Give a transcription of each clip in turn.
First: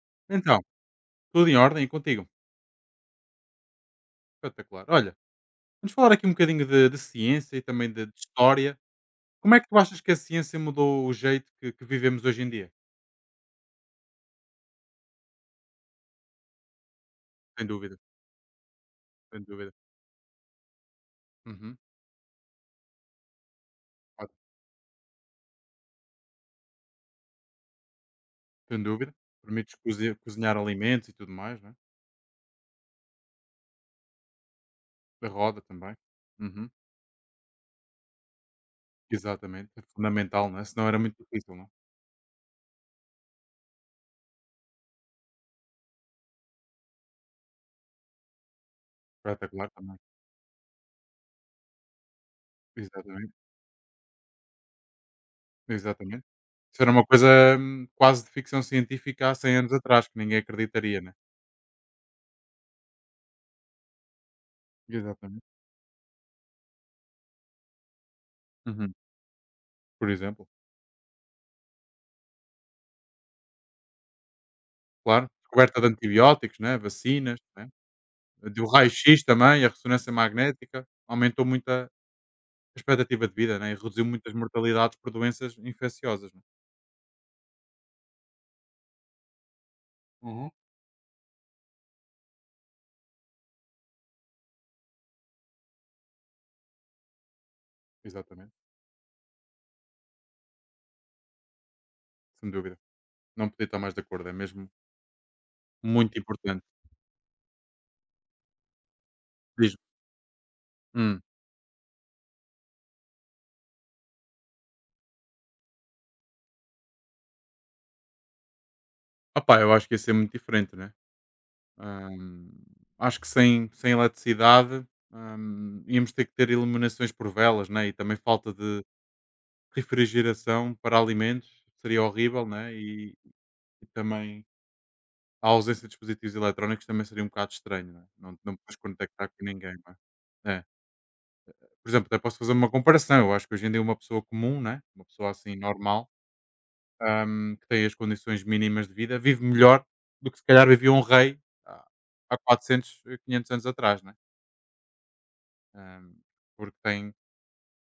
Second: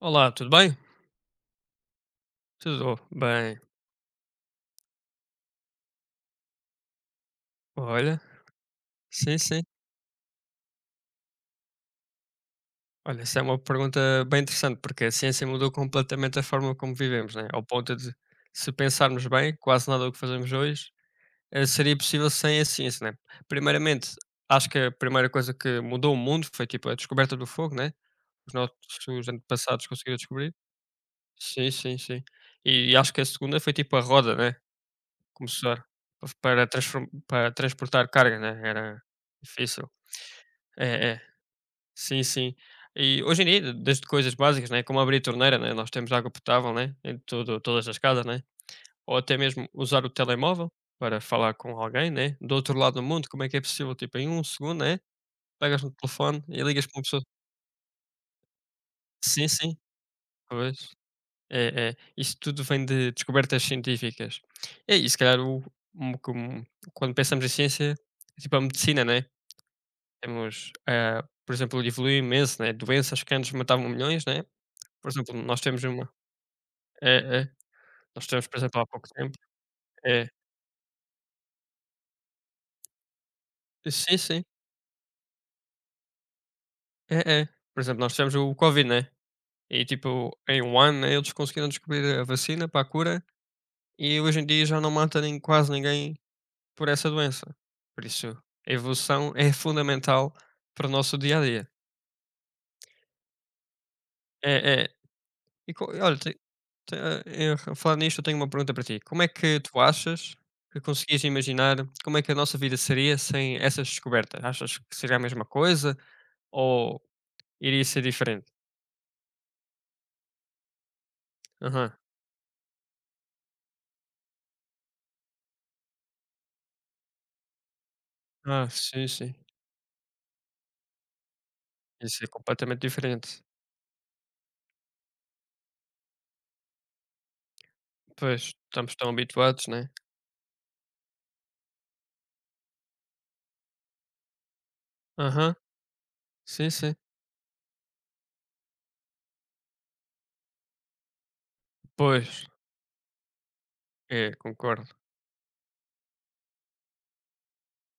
Olá, tudo Então, bem? tudo em ordem e contigo? Tudo bem. Espetacular. Olha, vamos falar aqui um bocadinho de ciência e também de Olha, história. sim, Como é sim. que tu achas que a ciência mudou o jeito que vivemos hoje em dia? Olha, essa é uma pergunta bem interessante, porque a ciência mudou completamente a forma como vivemos, né? Ao Sem ponto dúvida, de, se pensarmos sem bem, dúvida. quase nada do que fazemos hoje Uhum. seria possível sem a ciência, né? Primeiramente, Ótimo. acho que a primeira coisa que mudou o mundo foi tipo a descoberta do fogo, né? Os Sem dúvida. nossos Permite antepassados cozinhar, conseguiram descobrir. cozinhar alimentos e tudo mais, Sim, né? sim, sim. E acho que a segunda foi tipo a roda, né? Da roda Começar também. Uhum. Para transportar carga, né? Era Exatamente. É difícil. fundamental, né? Senão É, era muito é. difícil, não é? Sim, sim. E hoje em dia, desde coisas básicas, né, como abrir a torneira, né, nós temos água potável, né, em todas as casas, né, ou até mesmo Espetacular também. usar o telemóvel para falar com alguém, né, do outro lado do mundo, Exatamente. como é que é possível, tipo, em um segundo, né, pegas no Exatamente. telefone e Isso ligas era para uma uma pessoa. coisa quase de ficção científica há Sim, 100 anos sim, atrás, que ninguém pois. acreditaria, né? É, é. Isso tudo vem de descobertas científicas. É, e se calhar, Exatamente. Um- como- quando pensamos em ciência, é tipo a Uhum. medicina, né, Por exemplo. temos, por exemplo, evoluiu imenso, né, doenças que antes matavam milhões, né, por Claro, exemplo, nós descoberta temos de uma antibióticos, né, vacinas, é, é. né, Nós temos por do exemplo, há pouco raio-x tempo também, a ressonância é. magnética, aumentou muito a expectativa de vida, né, e reduziu Sim, muitas sim. mortalidades por doenças infecciosas, né. É, é. Por exemplo, nós tivemos o Covid, né, e tipo, Uhum, em um ano, né, eles conseguiram descobrir a vacina para a cura e hoje em dia já não mata nem quase ninguém por essa doença. Por isso, exatamente, a evolução é fundamental para o nosso dia a dia. sem dúvida. Não podia estar mais de acordo, é mesmo É, é. E co olha, muito importante. A falar nisto, eu tenho uma pergunta para ti. Como é que tu Diz-me. achas que Hum. conseguias imaginar como é que a nossa vida seria sem essas descobertas? Achas que seria a mesma coisa ou iria ser diferente? Opá, eu acho que ia ser muito diferente, né. Aham. Hum, acho que sem eletricidade, íamos ter que ter iluminações por velas, né, e também falta Ah, de sim, sim. refrigeração para alimentos, seria Isso é horrível, né, completamente diferente. e também a ausência de dispositivos eletrónicos também seria um bocado estranho, não é? Não, Pois, não podes estamos tão contactar com habituados, ninguém, né? não é? É. Por exemplo, até posso fazer uma comparação. Eu acho que hoje em dia uma pessoa comum, né, uma pessoa Aham. assim normal, Sim, sim. Que tem as condições mínimas de vida, vive melhor do que se calhar vivia um rei há Pois, há 400, 500 anos atrás, né? é, concordo. Ahm, porque tem,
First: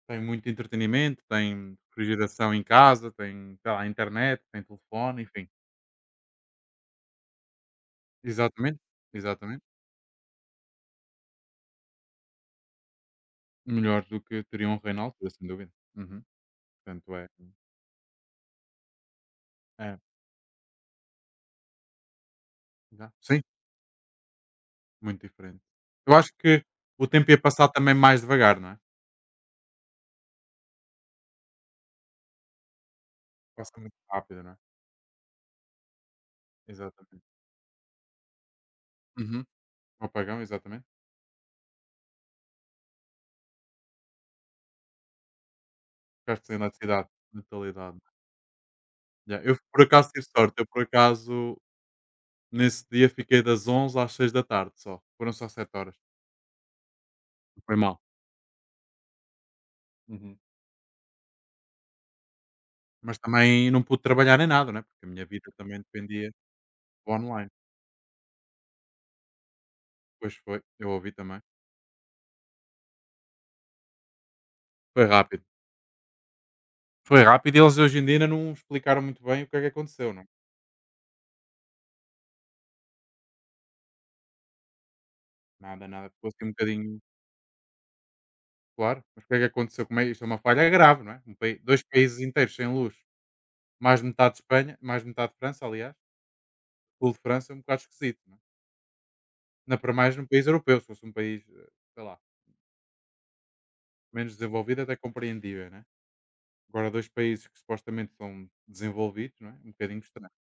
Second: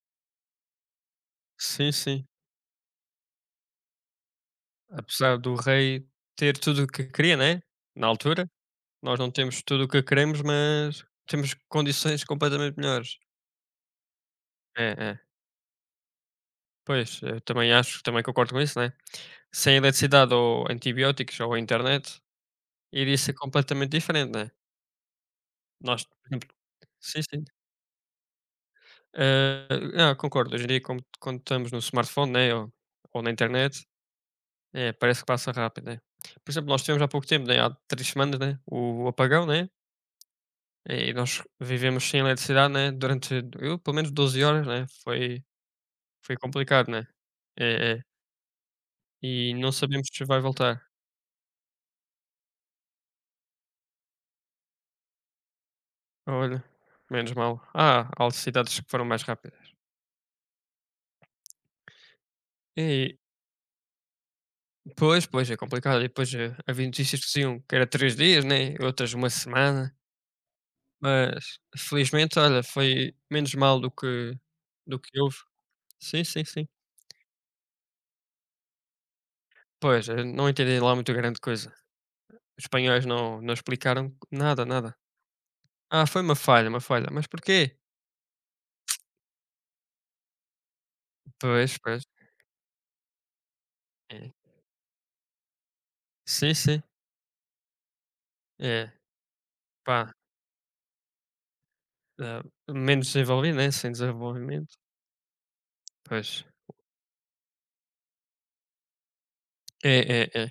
tem muito entretenimento, tem Sim, sim. refrigeração em casa, tem sei lá, internet, tem telefone, Apesar enfim. do rei ter tudo o que queria, né? Na altura, Exatamente, nós não temos exatamente. tudo o que queremos, mas temos condições completamente melhores. Melhor do que teria um É, rei na é. altura, sem dúvida. Uhum. Portanto, Pois, é. eu também acho, também concordo com isso, né? Sem É, eletricidade ou antibióticos ou internet, já. iria ser Sim, completamente diferente, né? muito diferente. Nós, Eu por acho exemplo que o sim, tempo ia sim. passar também mais devagar, não é? Ah, ah, concordo, hoje em dia, como, quando estamos no smartphone, né, ou na Passa internet, muito rápido, não é? é, parece que passa rápido, né? Por exemplo, nós tivemos há Exatamente. pouco tempo, né, há 3 semanas, né, o Uhum. apagão, né? O apagão, exatamente. E nós vivemos sem eletricidade, né, durante, eu, pelo menos 12 horas, né? Foi Ficaste sem complicado, né? eletricidade, É, natalidade. é. Ya, E eu não por sabemos acaso tive se vai sorte, eu voltar. por acaso nesse dia fiquei das 11 às 6 da tarde só. Foram só 7 horas, Olha, menos mal. não foi mal. Ah, há cidades que foram mais rápidas. Uhum. Mas E, também não pude trabalhar em nada, né? Porque a Depois minha pois, vida é também complicado. E dependia depois havia do notícias que online. diziam que era 3 dias, né? Outras uma semana. Pois foi, eu ouvi também. Mas, felizmente, olha, foi menos mal do que do Foi que houve. rápido. Sim, sim, sim. Foi rápido e eles hoje em dia ainda não explicaram muito bem o que é que Pois, aconteceu, não é? não entendi lá muito grande coisa. Os espanhóis não explicaram nada, nada. Nada, Ah, nada. foi Ficou uma assim um falha, uma bocadinho. falha. Mas porquê? Claro, mas o que é que aconteceu? Como é, isto é uma falha grave, não é? Um pai Pois, 2 pois. países inteiros sem luz, mais É. metade de Espanha, mais metade de França, aliás, Sim, sim. sul de França é um bocado esquisito, não é? É, Ainda para pá, mais num país europeu, se fosse um país, sei lá, eh, menos desenvolvido, né, sem menos desenvolvimento. desenvolvido até compreendível, não é? Pois. Agora dois países que supostamente são desenvolvidos, não é? Um bocadinho É, estranho. é, é.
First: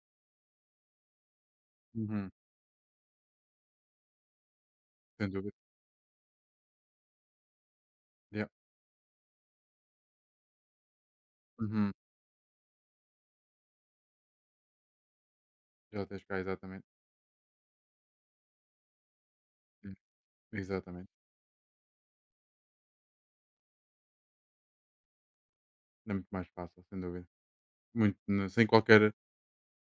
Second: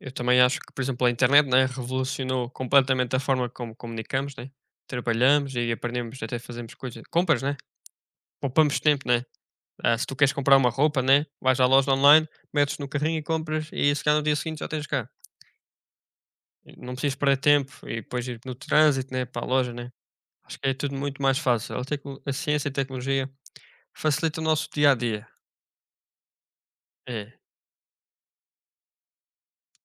Eu também acho que, por exemplo, a internet, né, Uhum, revolucionou completamente a forma como comunicamos, né, sem dúvida. trabalhamos e aprendemos até fazemos coisas compras, né, Yeah. poupamos tempo, né. Ah, se tu queres comprar uma roupa, né? Vais à loja Uhum. online, metes no carrinho e compras e se calhar no dia seguinte já tens cá. Já tens cá, E exatamente. não precisas perder tempo e depois ir no trânsito, né? Para a loja, né? Sim, Acho que é tudo exatamente. muito mais fácil. A ciência e a tecnologia facilita o nosso dia a dia. É muito mais fácil, sem dúvida. É, Muito, sem qualquer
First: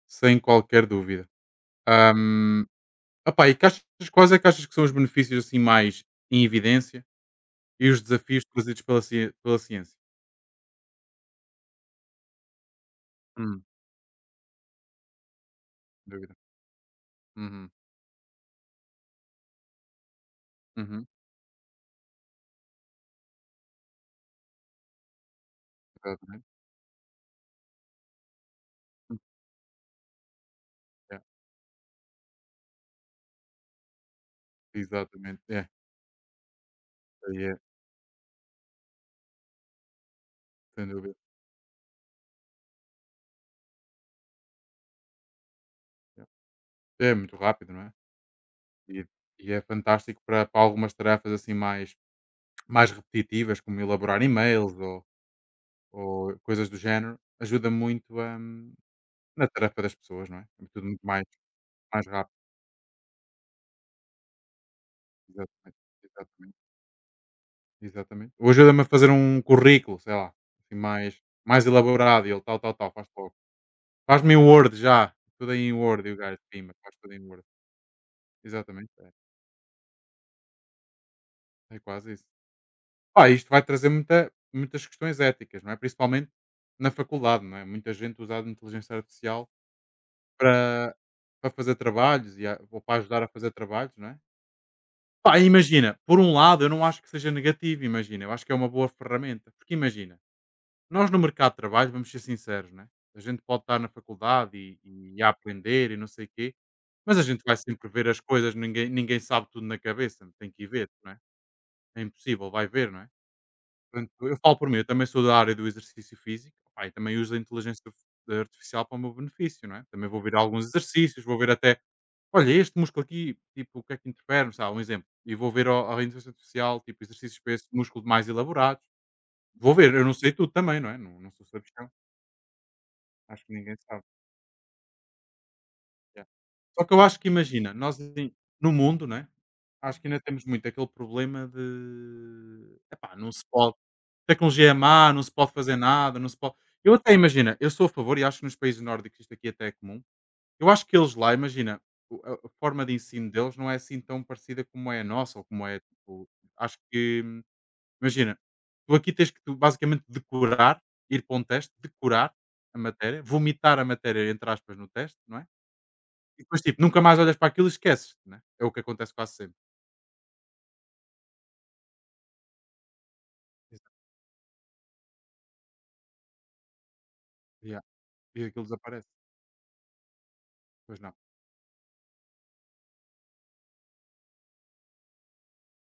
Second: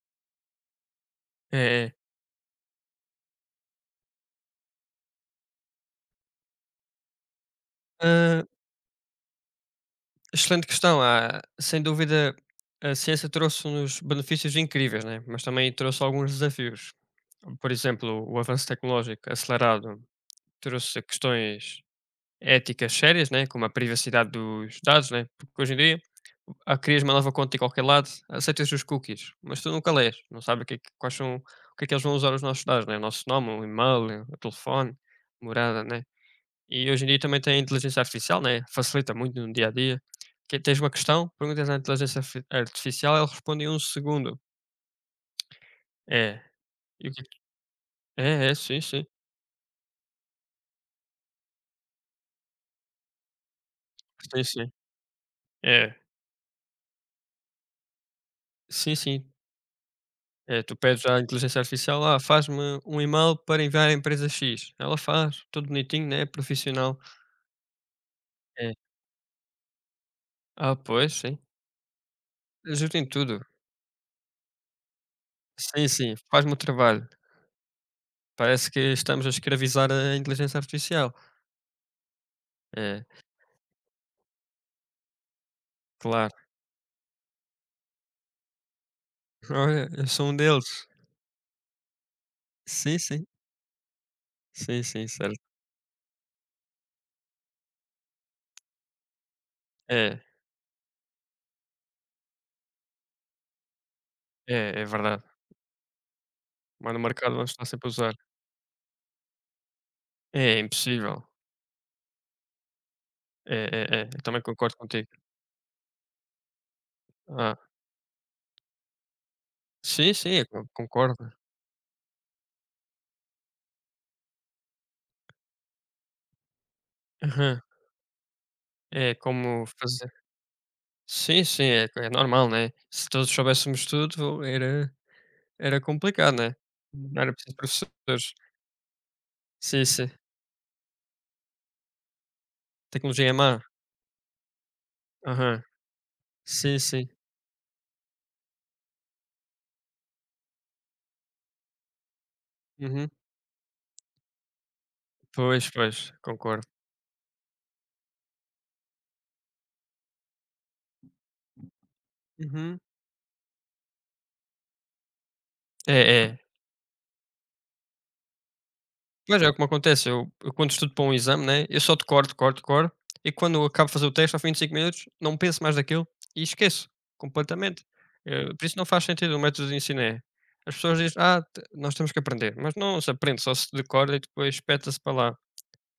sem qualquer dúvida. é, é. Hã. Opá, e que achas, quais é que achas que são os benefícios assim mais em evidência e os Ah, desafios trazidos pela ciência? excelente questão. Ah, sem dúvida, a ciência Hum, trouxe-nos benefícios incríveis, né? Mas também sem trouxe alguns dúvida. desafios. Por Uhum, exemplo, o avanço tecnológico acelerado trouxe uhum, questões éticas sérias, né, como a privacidade dos dados, né, porque hoje em dia exatamente. Crias uma nova conta em qualquer lado, aceitas os Hum, cookies, mas tu nunca lês, não sabes o que é que- quais yeah, são, o que é que eles vão usar os nossos dados, né, o nosso nome, o e-mail, o telefone, exatamente. É, morada, né. E hoje em dia também aí tem a é, inteligência artificial, né, facilita muito no dia a dia. Que é, tens sem uma dúvida. questão, perguntas à inteligência artificial, ela responde em um segundo. Yeah. É. E o É que é, muito rápido, não é? é, é, sim, E, sim. e é fantástico para, para algumas tarefas assim mais, mais repetitivas, como elaborar Sim, sim. e-mails É. ou coisas do género. Ajuda muito Sim, sim. na tarefa das pessoas, não é? É, É tu tudo muito pedes à mais, inteligência artificial: mais "Ah, rápido. faz-me um e-mail para enviar à empresa X". Ela faz, tudo Exatamente. bonitinho, né, Exatamente. profissional. Exatamente. Ou É. ajuda-me a fazer um currículo, sei lá, assim Ah, pois, mais, sim. mais elaborado e ele tal, tal, tal, Ajuda em faz logo. tudo. Faz-me em Word já, tudo aí em Sim, Word e sim, o gajo faz-me o cima, faz trabalho. tudo em Word. Parece Exatamente, que é, estamos a escravizar a inteligência artificial. é quase isso. É, Ah, isto vai trazer muita, muitas questões éticas, não é? Principalmente claro. na faculdade, não é? Muita gente usada de inteligência artificial Olha, eu sou um deles. para, para fazer trabalhos e a- ou Sim, para ajudar sim. a fazer trabalhos, não é? Sim, sim, Pá, certo. imagina, por um lado eu não acho que seja negativo, imagina, eu acho que é uma boa ferramenta, porque imagina, É, nós no mercado de trabalho, vamos ser sinceros, né? A gente pode estar na faculdade é, é e verdade. a aprender e não sei o quê, Mas no mas a mercado gente vamos vai estar sempre sempre a ver usar. as coisas, ninguém sabe tudo na cabeça, tem É, é que ir ver, não é? impossível. É impossível, vai ver, não é? É, é, é. Portanto, Eu eu também falo por mim, concordo eu também contigo. sou da área do exercício físico, pá, e também uso a Ah, inteligência artificial para o meu benefício, não é? Também sim, vou sim, ver eu alguns con- exercícios, concordo. vou ver até, olha, este músculo aqui, tipo, o que é que interfere, sabe? Um exemplo. E vou ver à inteligência artificial, tipo, exercícios para Aham. esse músculo mais elaborados. É como Vou ver, eu fazer não sei tudo também, não é? Não, não sim, sou sim, é, sabichão. é normal, né? Se todos Acho que ninguém soubéssemos sabe. tudo, era Yeah. complicado, né? Só que eu Não. acho Uhum, que era preciso imagina, professores. no mundo, né? Sim, Acho que sim. ainda temos muito aquele problema de epá, Tecnologia não é se má. pode. Tecnologia é má, não se pode Aham. fazer nada, não se pode. Sim, Eu sim. até imagina, eu sou a favor e acho que nos países nórdicos isto aqui é até é comum. Eu acho que eles lá, imagina, a forma de Uhum. ensino deles não é assim tão parecida como é a nossa, ou como Pois, é, pois, tipo, concordo. acho que, imagina, tu aqui tens que tu, basicamente decorar, ir para um teste, decorar a Uhum. matéria, vomitar a matéria, entre aspas, no teste, não é? É, é. E depois, tipo, nunca mais olhas para aquilo e esqueces, né, é o que acontece quase Pois é, o sempre. que me acontece, eu quando estudo para um exame, né, eu só decoro, decoro, decoro, e quando eu acabo Exato. de fazer o teste, ao fim de 5 minutos, não penso mais daquilo e esqueço Yeah, completamente. e aquilo Por isso não faz desaparece. sentido o método de ensino é as pessoas Pois não, dizem: "Ah, te nós temos que aprender", mas não se aprende, só se decora e depois espeta-se para lá.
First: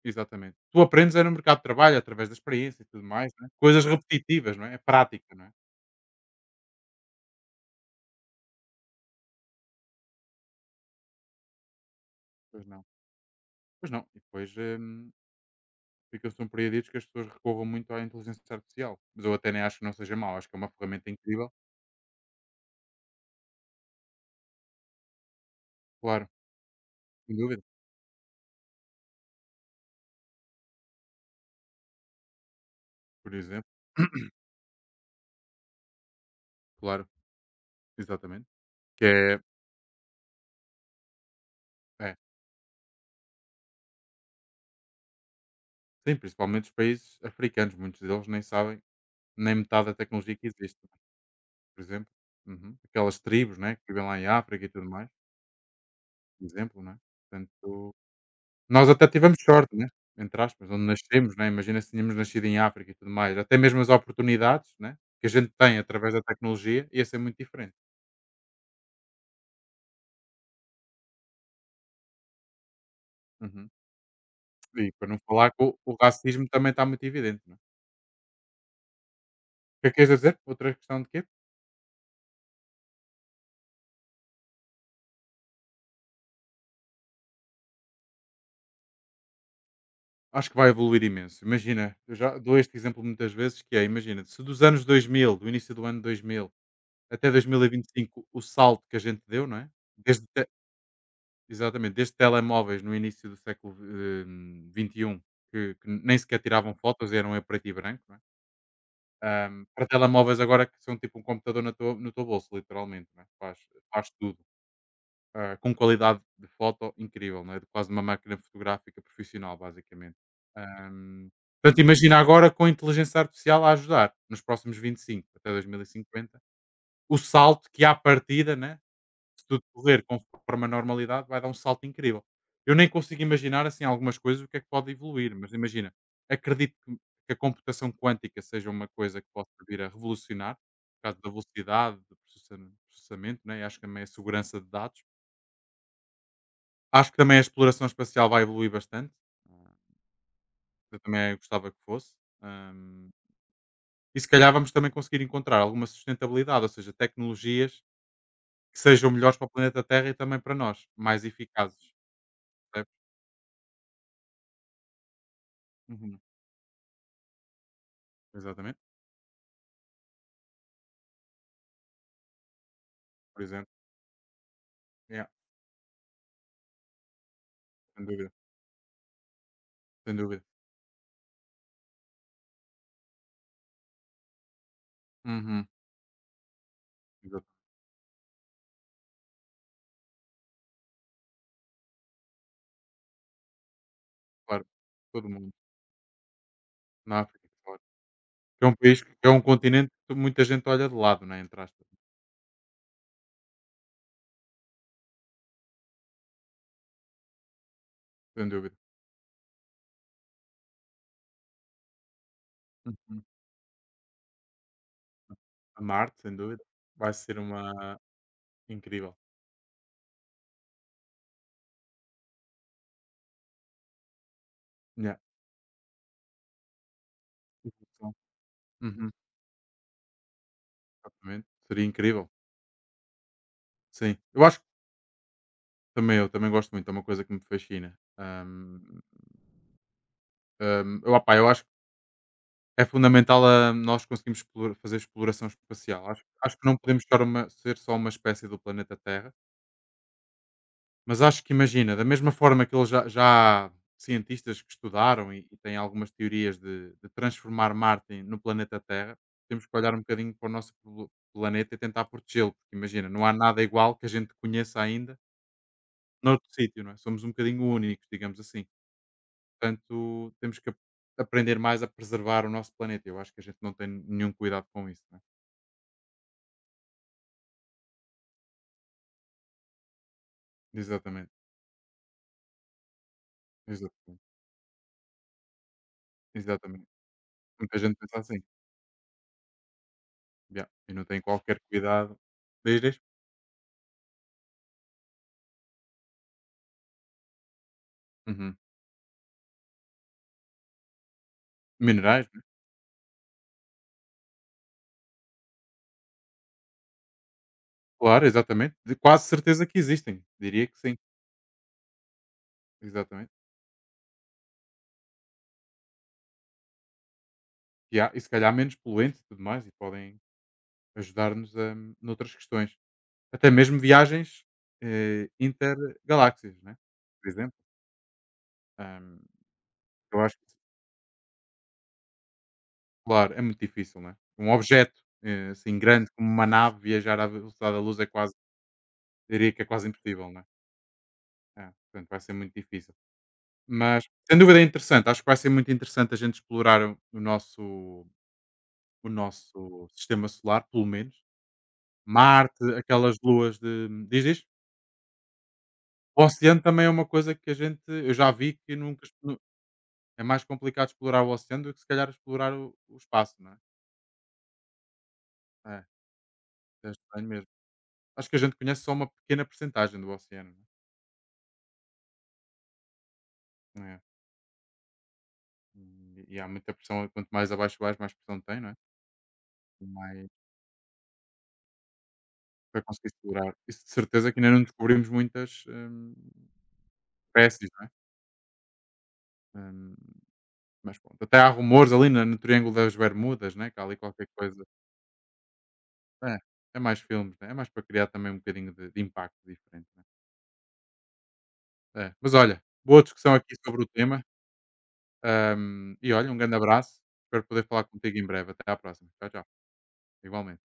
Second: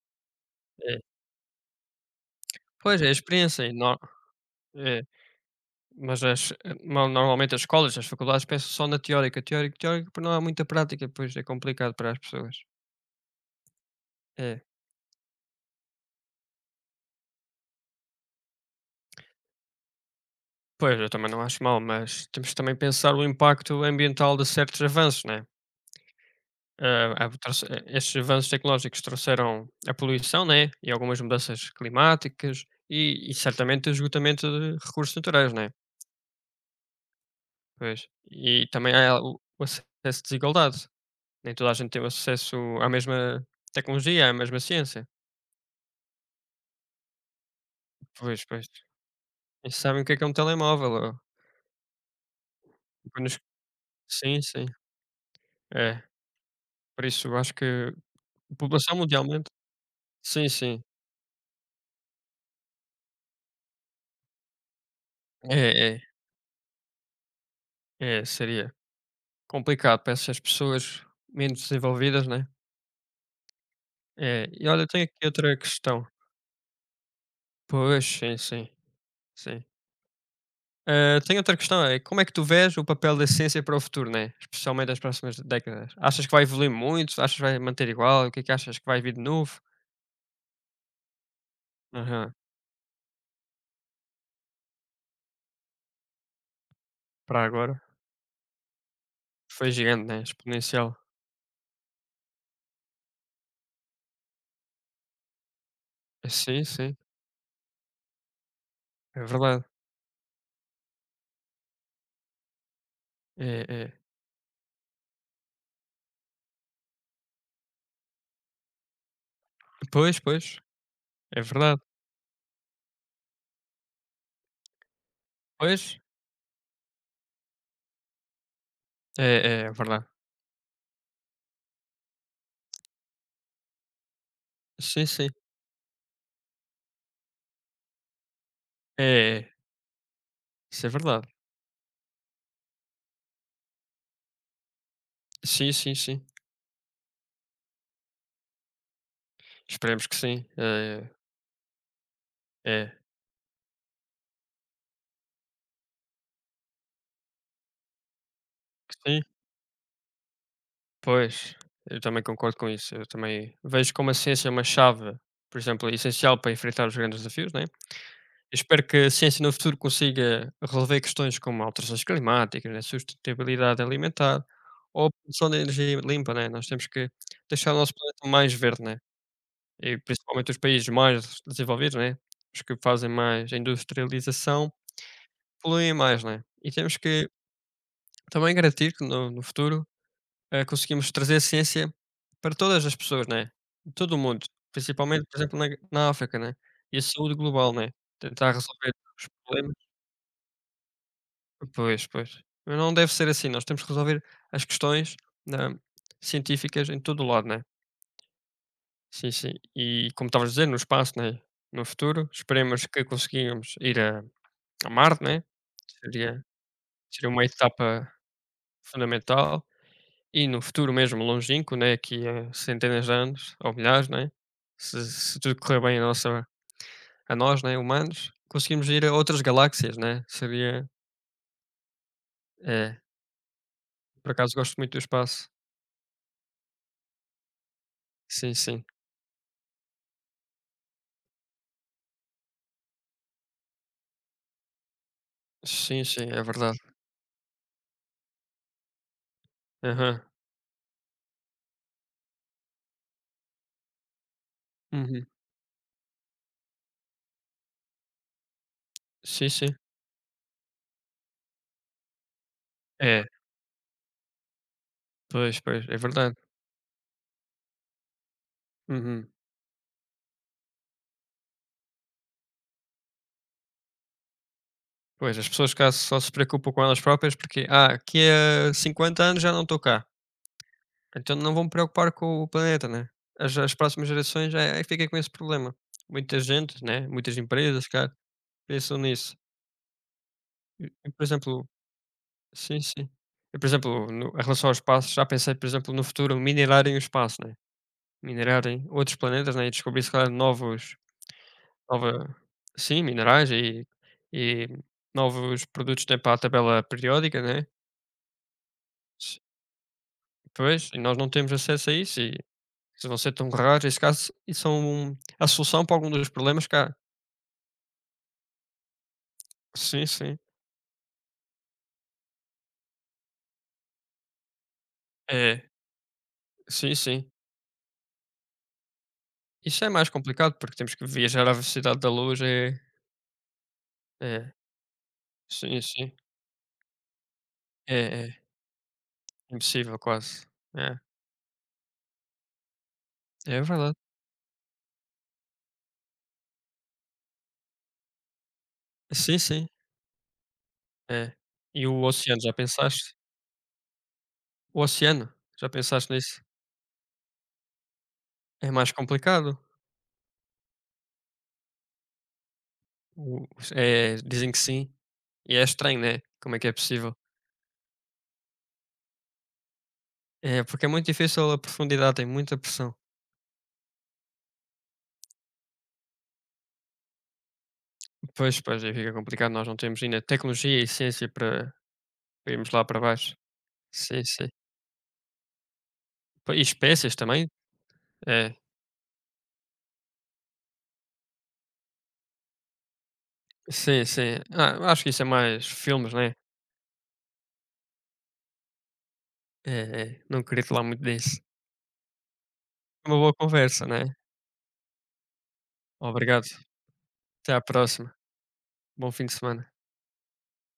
exatamente. Tu É. aprendes é no mercado de trabalho, através da experiência e Pois tudo é, a mais, né, experiência e coisas nó repetitivas, não é, é é, prática, não é? mas as no normalmente as escolas, as faculdades pensam só na teórica, teórica teórica porque não há muita prática, pois é complicado para as pessoas. Pois não, pois não. E depois, É. Ficam surpreendidos que as pessoas recorram muito à inteligência artificial, mas eu até nem acho que não seja mau, acho que é uma Pois, eu ferramenta também não incrível. acho mal, mas temos que também pensar o impacto ambiental de certos avanços, né? Claro, Ah, sem dúvida, estes avanços tecnológicos trouxeram a poluição, né? E algumas mudanças climáticas e, por e exemplo. certamente o esgotamento de recursos naturais, né? Claro, Pois. exatamente. E também Que há é, o acesso de desigualdade. Nem toda a gente tem o é, acesso à mesma tecnologia, à mesma ciência. sim, principalmente os países africanos, muitos deles nem Pois, pois. sabem nem E metade da sabem o que é um tecnologia que existe. telemóvel? Por exemplo. Uhum. Aquelas quando os- tribos, né, que vivem lá em Sim, África sim. e tudo mais, É. por exemplo, né? Por isso, eu acho que Portanto, a nós população até tivemos mundialmente. sorte, né? Entre Sim, aspas, sim. onde nascemos, né? Imagina se tínhamos nascido em África e tudo mais. Até mesmo as oportunidades, né? Que a gente tem É, é. através da tecnologia ia ser muito diferente. É, seria complicado para essas pessoas menos desenvolvidas, né? Uhum. É, e olha, eu E tenho para aqui não falar outra que o questão. racismo também está muito evidente, né? Pois, sim, sim, sim. O que é que queres dizer? Outra questão de Ah, quê? tenho outra questão, é como é que tu vês o papel da ciência para o futuro, né? Especialmente nas próximas décadas. Achas que vai evoluir muito? Achas que vai manter igual? O que é que achas que vai vir de novo? Acho que vai evoluir imenso. Imagina, eu Aham, já dou este exemplo muitas vezes, que é, imagina, se dos anos 2000 do início do ano 2000 até para dois mil e agora. vinte e cinco o salto que a gente deu, não é? Foi gigante, né? Desde Exponencial. exatamente, desde telemóveis no início do século, 21 que nem É, sequer sim, tiravam sim. fotos, eram a preto e branco, não é? É verdade. Para telemóveis agora que são tipo um computador na tua no teu bolso, literalmente, não é? Faz É, é. faz tudo, com qualidade de foto incrível, não é? De quase uma máquina fotográfica profissional, basicamente. Pois, pois. Hã, É portanto, verdade. imagina agora com a inteligência artificial a ajudar, nos próximos 25 até dois mil e Pois. cinquenta o salto que à partida, né? É, Se é, tudo é correr verdade. conforme a normalidade, vai dar um salto incrível. Eu nem consigo imaginar, assim, algumas coisas o que é que pode Sim, sim. evoluir, mas imagina, acredito que a computação quântica seja uma coisa que É, é. possa vir a revolucionar, Isso é por causa verdade. da velocidade de processamento, né? E acho que também a segurança de dados. Sim, sim, sim. Acho que também a exploração espacial vai evoluir bastante. Ah, Esperemos que sim. eu também gostava que fosse. É, hum, e se calhar vamos também conseguir encontrar alguma sustentabilidade, ou seja, tecnologias que que sejam sim. melhores para o planeta Terra e também para nós, mais Pois, eficazes. eu também concordo com isso. Percebes? Eu também vejo como a ciência é uma chave, por exemplo, Uhum. essencial para enfrentar os grandes desafios, né? Eu Exatamente, espero que a ciência no futuro consiga resolver questões como alterações climáticas, né? por exemplo. Sustentabilidade alimentar ou a Yeah, produção de energia limpa, né? Nós temos que deixar o nosso sem planeta dúvida, mais verde, né? E sem dúvida. principalmente os países mais desenvolvidos, né? Os que fazem mais industrialização Uhum. poluem mais, né? E temos que Exato, também garantir que no futuro conseguimos trazer ciência para todas as pessoas, né? Todo o mundo, claro. principalmente, Todo por mundo. exemplo, na África, né? E a Na saúde África, global, claro. né? Tentar Que é um resolver país, que os é um problemas. continente que muita gente olha de lado, né, entre aspas, Pois, pois. Mas não deve ser assim. Nós temos que resolver as questões né, científicas em todo o lado, né? sem dúvida. Sim, sim. E como estavas a dizer, no espaço, né? No futuro, esperemos que Uhum. conseguimos ir a Marte, né? A Marte, sem Seria, dúvida, vai seria ser uma uma etapa incrível. fundamental. E no futuro mesmo longínquo, né, aqui a centenas de anos ou milhares, né, se Yeah. se tudo correr bem a nós, né, Evolução. humanos, conseguimos ir Uhum. a outras galáxias, né, seria Exatamente. Seria incrível. é, Sim. por Eu acaso acho que gosto muito do espaço. também eu também gosto muito, é uma coisa que me fascina. Sim, sim. Eu, opá, eu acho que é fundamental nós conseguimos fazer exploração Sim, espacial. Acho, sim, é acho que não verdade. podemos ser, ser só uma espécie do planeta Terra. Aham. Mas acho que imagina, da mesma forma que eles já há cientistas que Uhum. estudaram e têm algumas teorias de transformar Marte no planeta Terra, Sim, temos sim. que olhar um bocadinho para o nosso planeta e tentar protegê-lo, porque imagina, não É, há nada igual que a gente conheça ainda pois, pois, é verdade. noutro sítio, não é? Somos um bocadinho únicos, digamos assim. Uhum. Portanto, temos que aprender mais a preservar o nosso planeta. Eu acho que a gente não tem nenhum cuidado com isso, não é? Pois, as pessoas cá só se preocupam com elas próprias porque: "Ah, daqui a 50 anos já não estou cá". Exatamente, Então não vou me preocupar com o planeta, né? As próximas exatamente, gerações já é fica com esse problema. Muita gente, exatamente. né? Muitas Muita empresas, gente cara, pensa assim, pensam nisso. yeah, e não tem Por qualquer exemplo, cuidado. sim, Diz, diz. sim. E, por exemplo, no, em relação ao espaço, já pensei, por exemplo, no futuro minerarem o espaço, né? Uhum. Minerarem outros planetas, né? E descobrir, se calhar, Minerais, nova, né, sim, minerais e novos produtos né, para a tabela periódica, né? claro, exatamente, de quase S- certeza que existem, diria que Pois, sim, e nós não temos acesso a isso. Se exatamente. você tão raros esse caso e são a solução para algum dos problemas cá. E há e se calhar menos poluentes e tudo mais e Sim, podem sim. ajudar-nos, a noutras questões. Até mesmo viagens, É. intergaláxias, né, Sim, por sim. exemplo, hum, Isso é mais eu acho que complicado, porque temos que viajar à velocidade da luz, é claro, é muito difícil, né. Um é. objeto, assim Sim, grande sim. como uma nave viajar à velocidade da luz É, é quase, é. diria que é quase Impossível impossível, né. quase. É, É, portanto vai ser muito difícil. é verdade. Mas, sem dúvida é interessante, acho que vai ser muito interessante a gente explorar o o nosso o Sim, sim. nosso sistema solar, pelo menos. É. E o oceano, já Marte, pensaste? aquelas luas de diz, diz? O oceano, já pensaste O nisso? oceano também é uma coisa que a gente eu já vi É que mais nunca explo, complicado. é mais complicado explorar o oceano do que se calhar explorar o espaço, O não é? é, dizem que sim. E é É, estranho, né, como é que é é possível. estranho mesmo. Acho que a gente conhece só uma pequena porcentagem do oceano, não É, é? porque é muito difícil a profundidade, tem muita pressão. É. E e há muita pressão, quanto mais abaixo vais, mais pressão Pois, tem, não é? pois, aí fica complicado, nós não temos ainda Mais tecnologia e ciência para irmos para lá para conseguir baixo. explorar. Isso de Sim, certeza que sim. ainda não descobrimos muitas, Po E espécies também? espécies, não é? É. Hum. Mas pronto, até há rumores ali na no Triângulo das Bermudas, né, que há ali Sim, qualquer sim. coisa. Ah, acho que isso é mais filmes, né. É, é mais filmes, né, é mais para criar também um bocadinho de impacto É, diferente, né. é, não queria falar muito disso. É, mas olha, boa Uma discussão boa aqui sobre conversa, o né. tema, e olha, um Obrigado, grande abraço, espero até à poder falar próxima. contigo em breve, até à próxima. Bom fim Tchau, de tchau, semana. igualmente.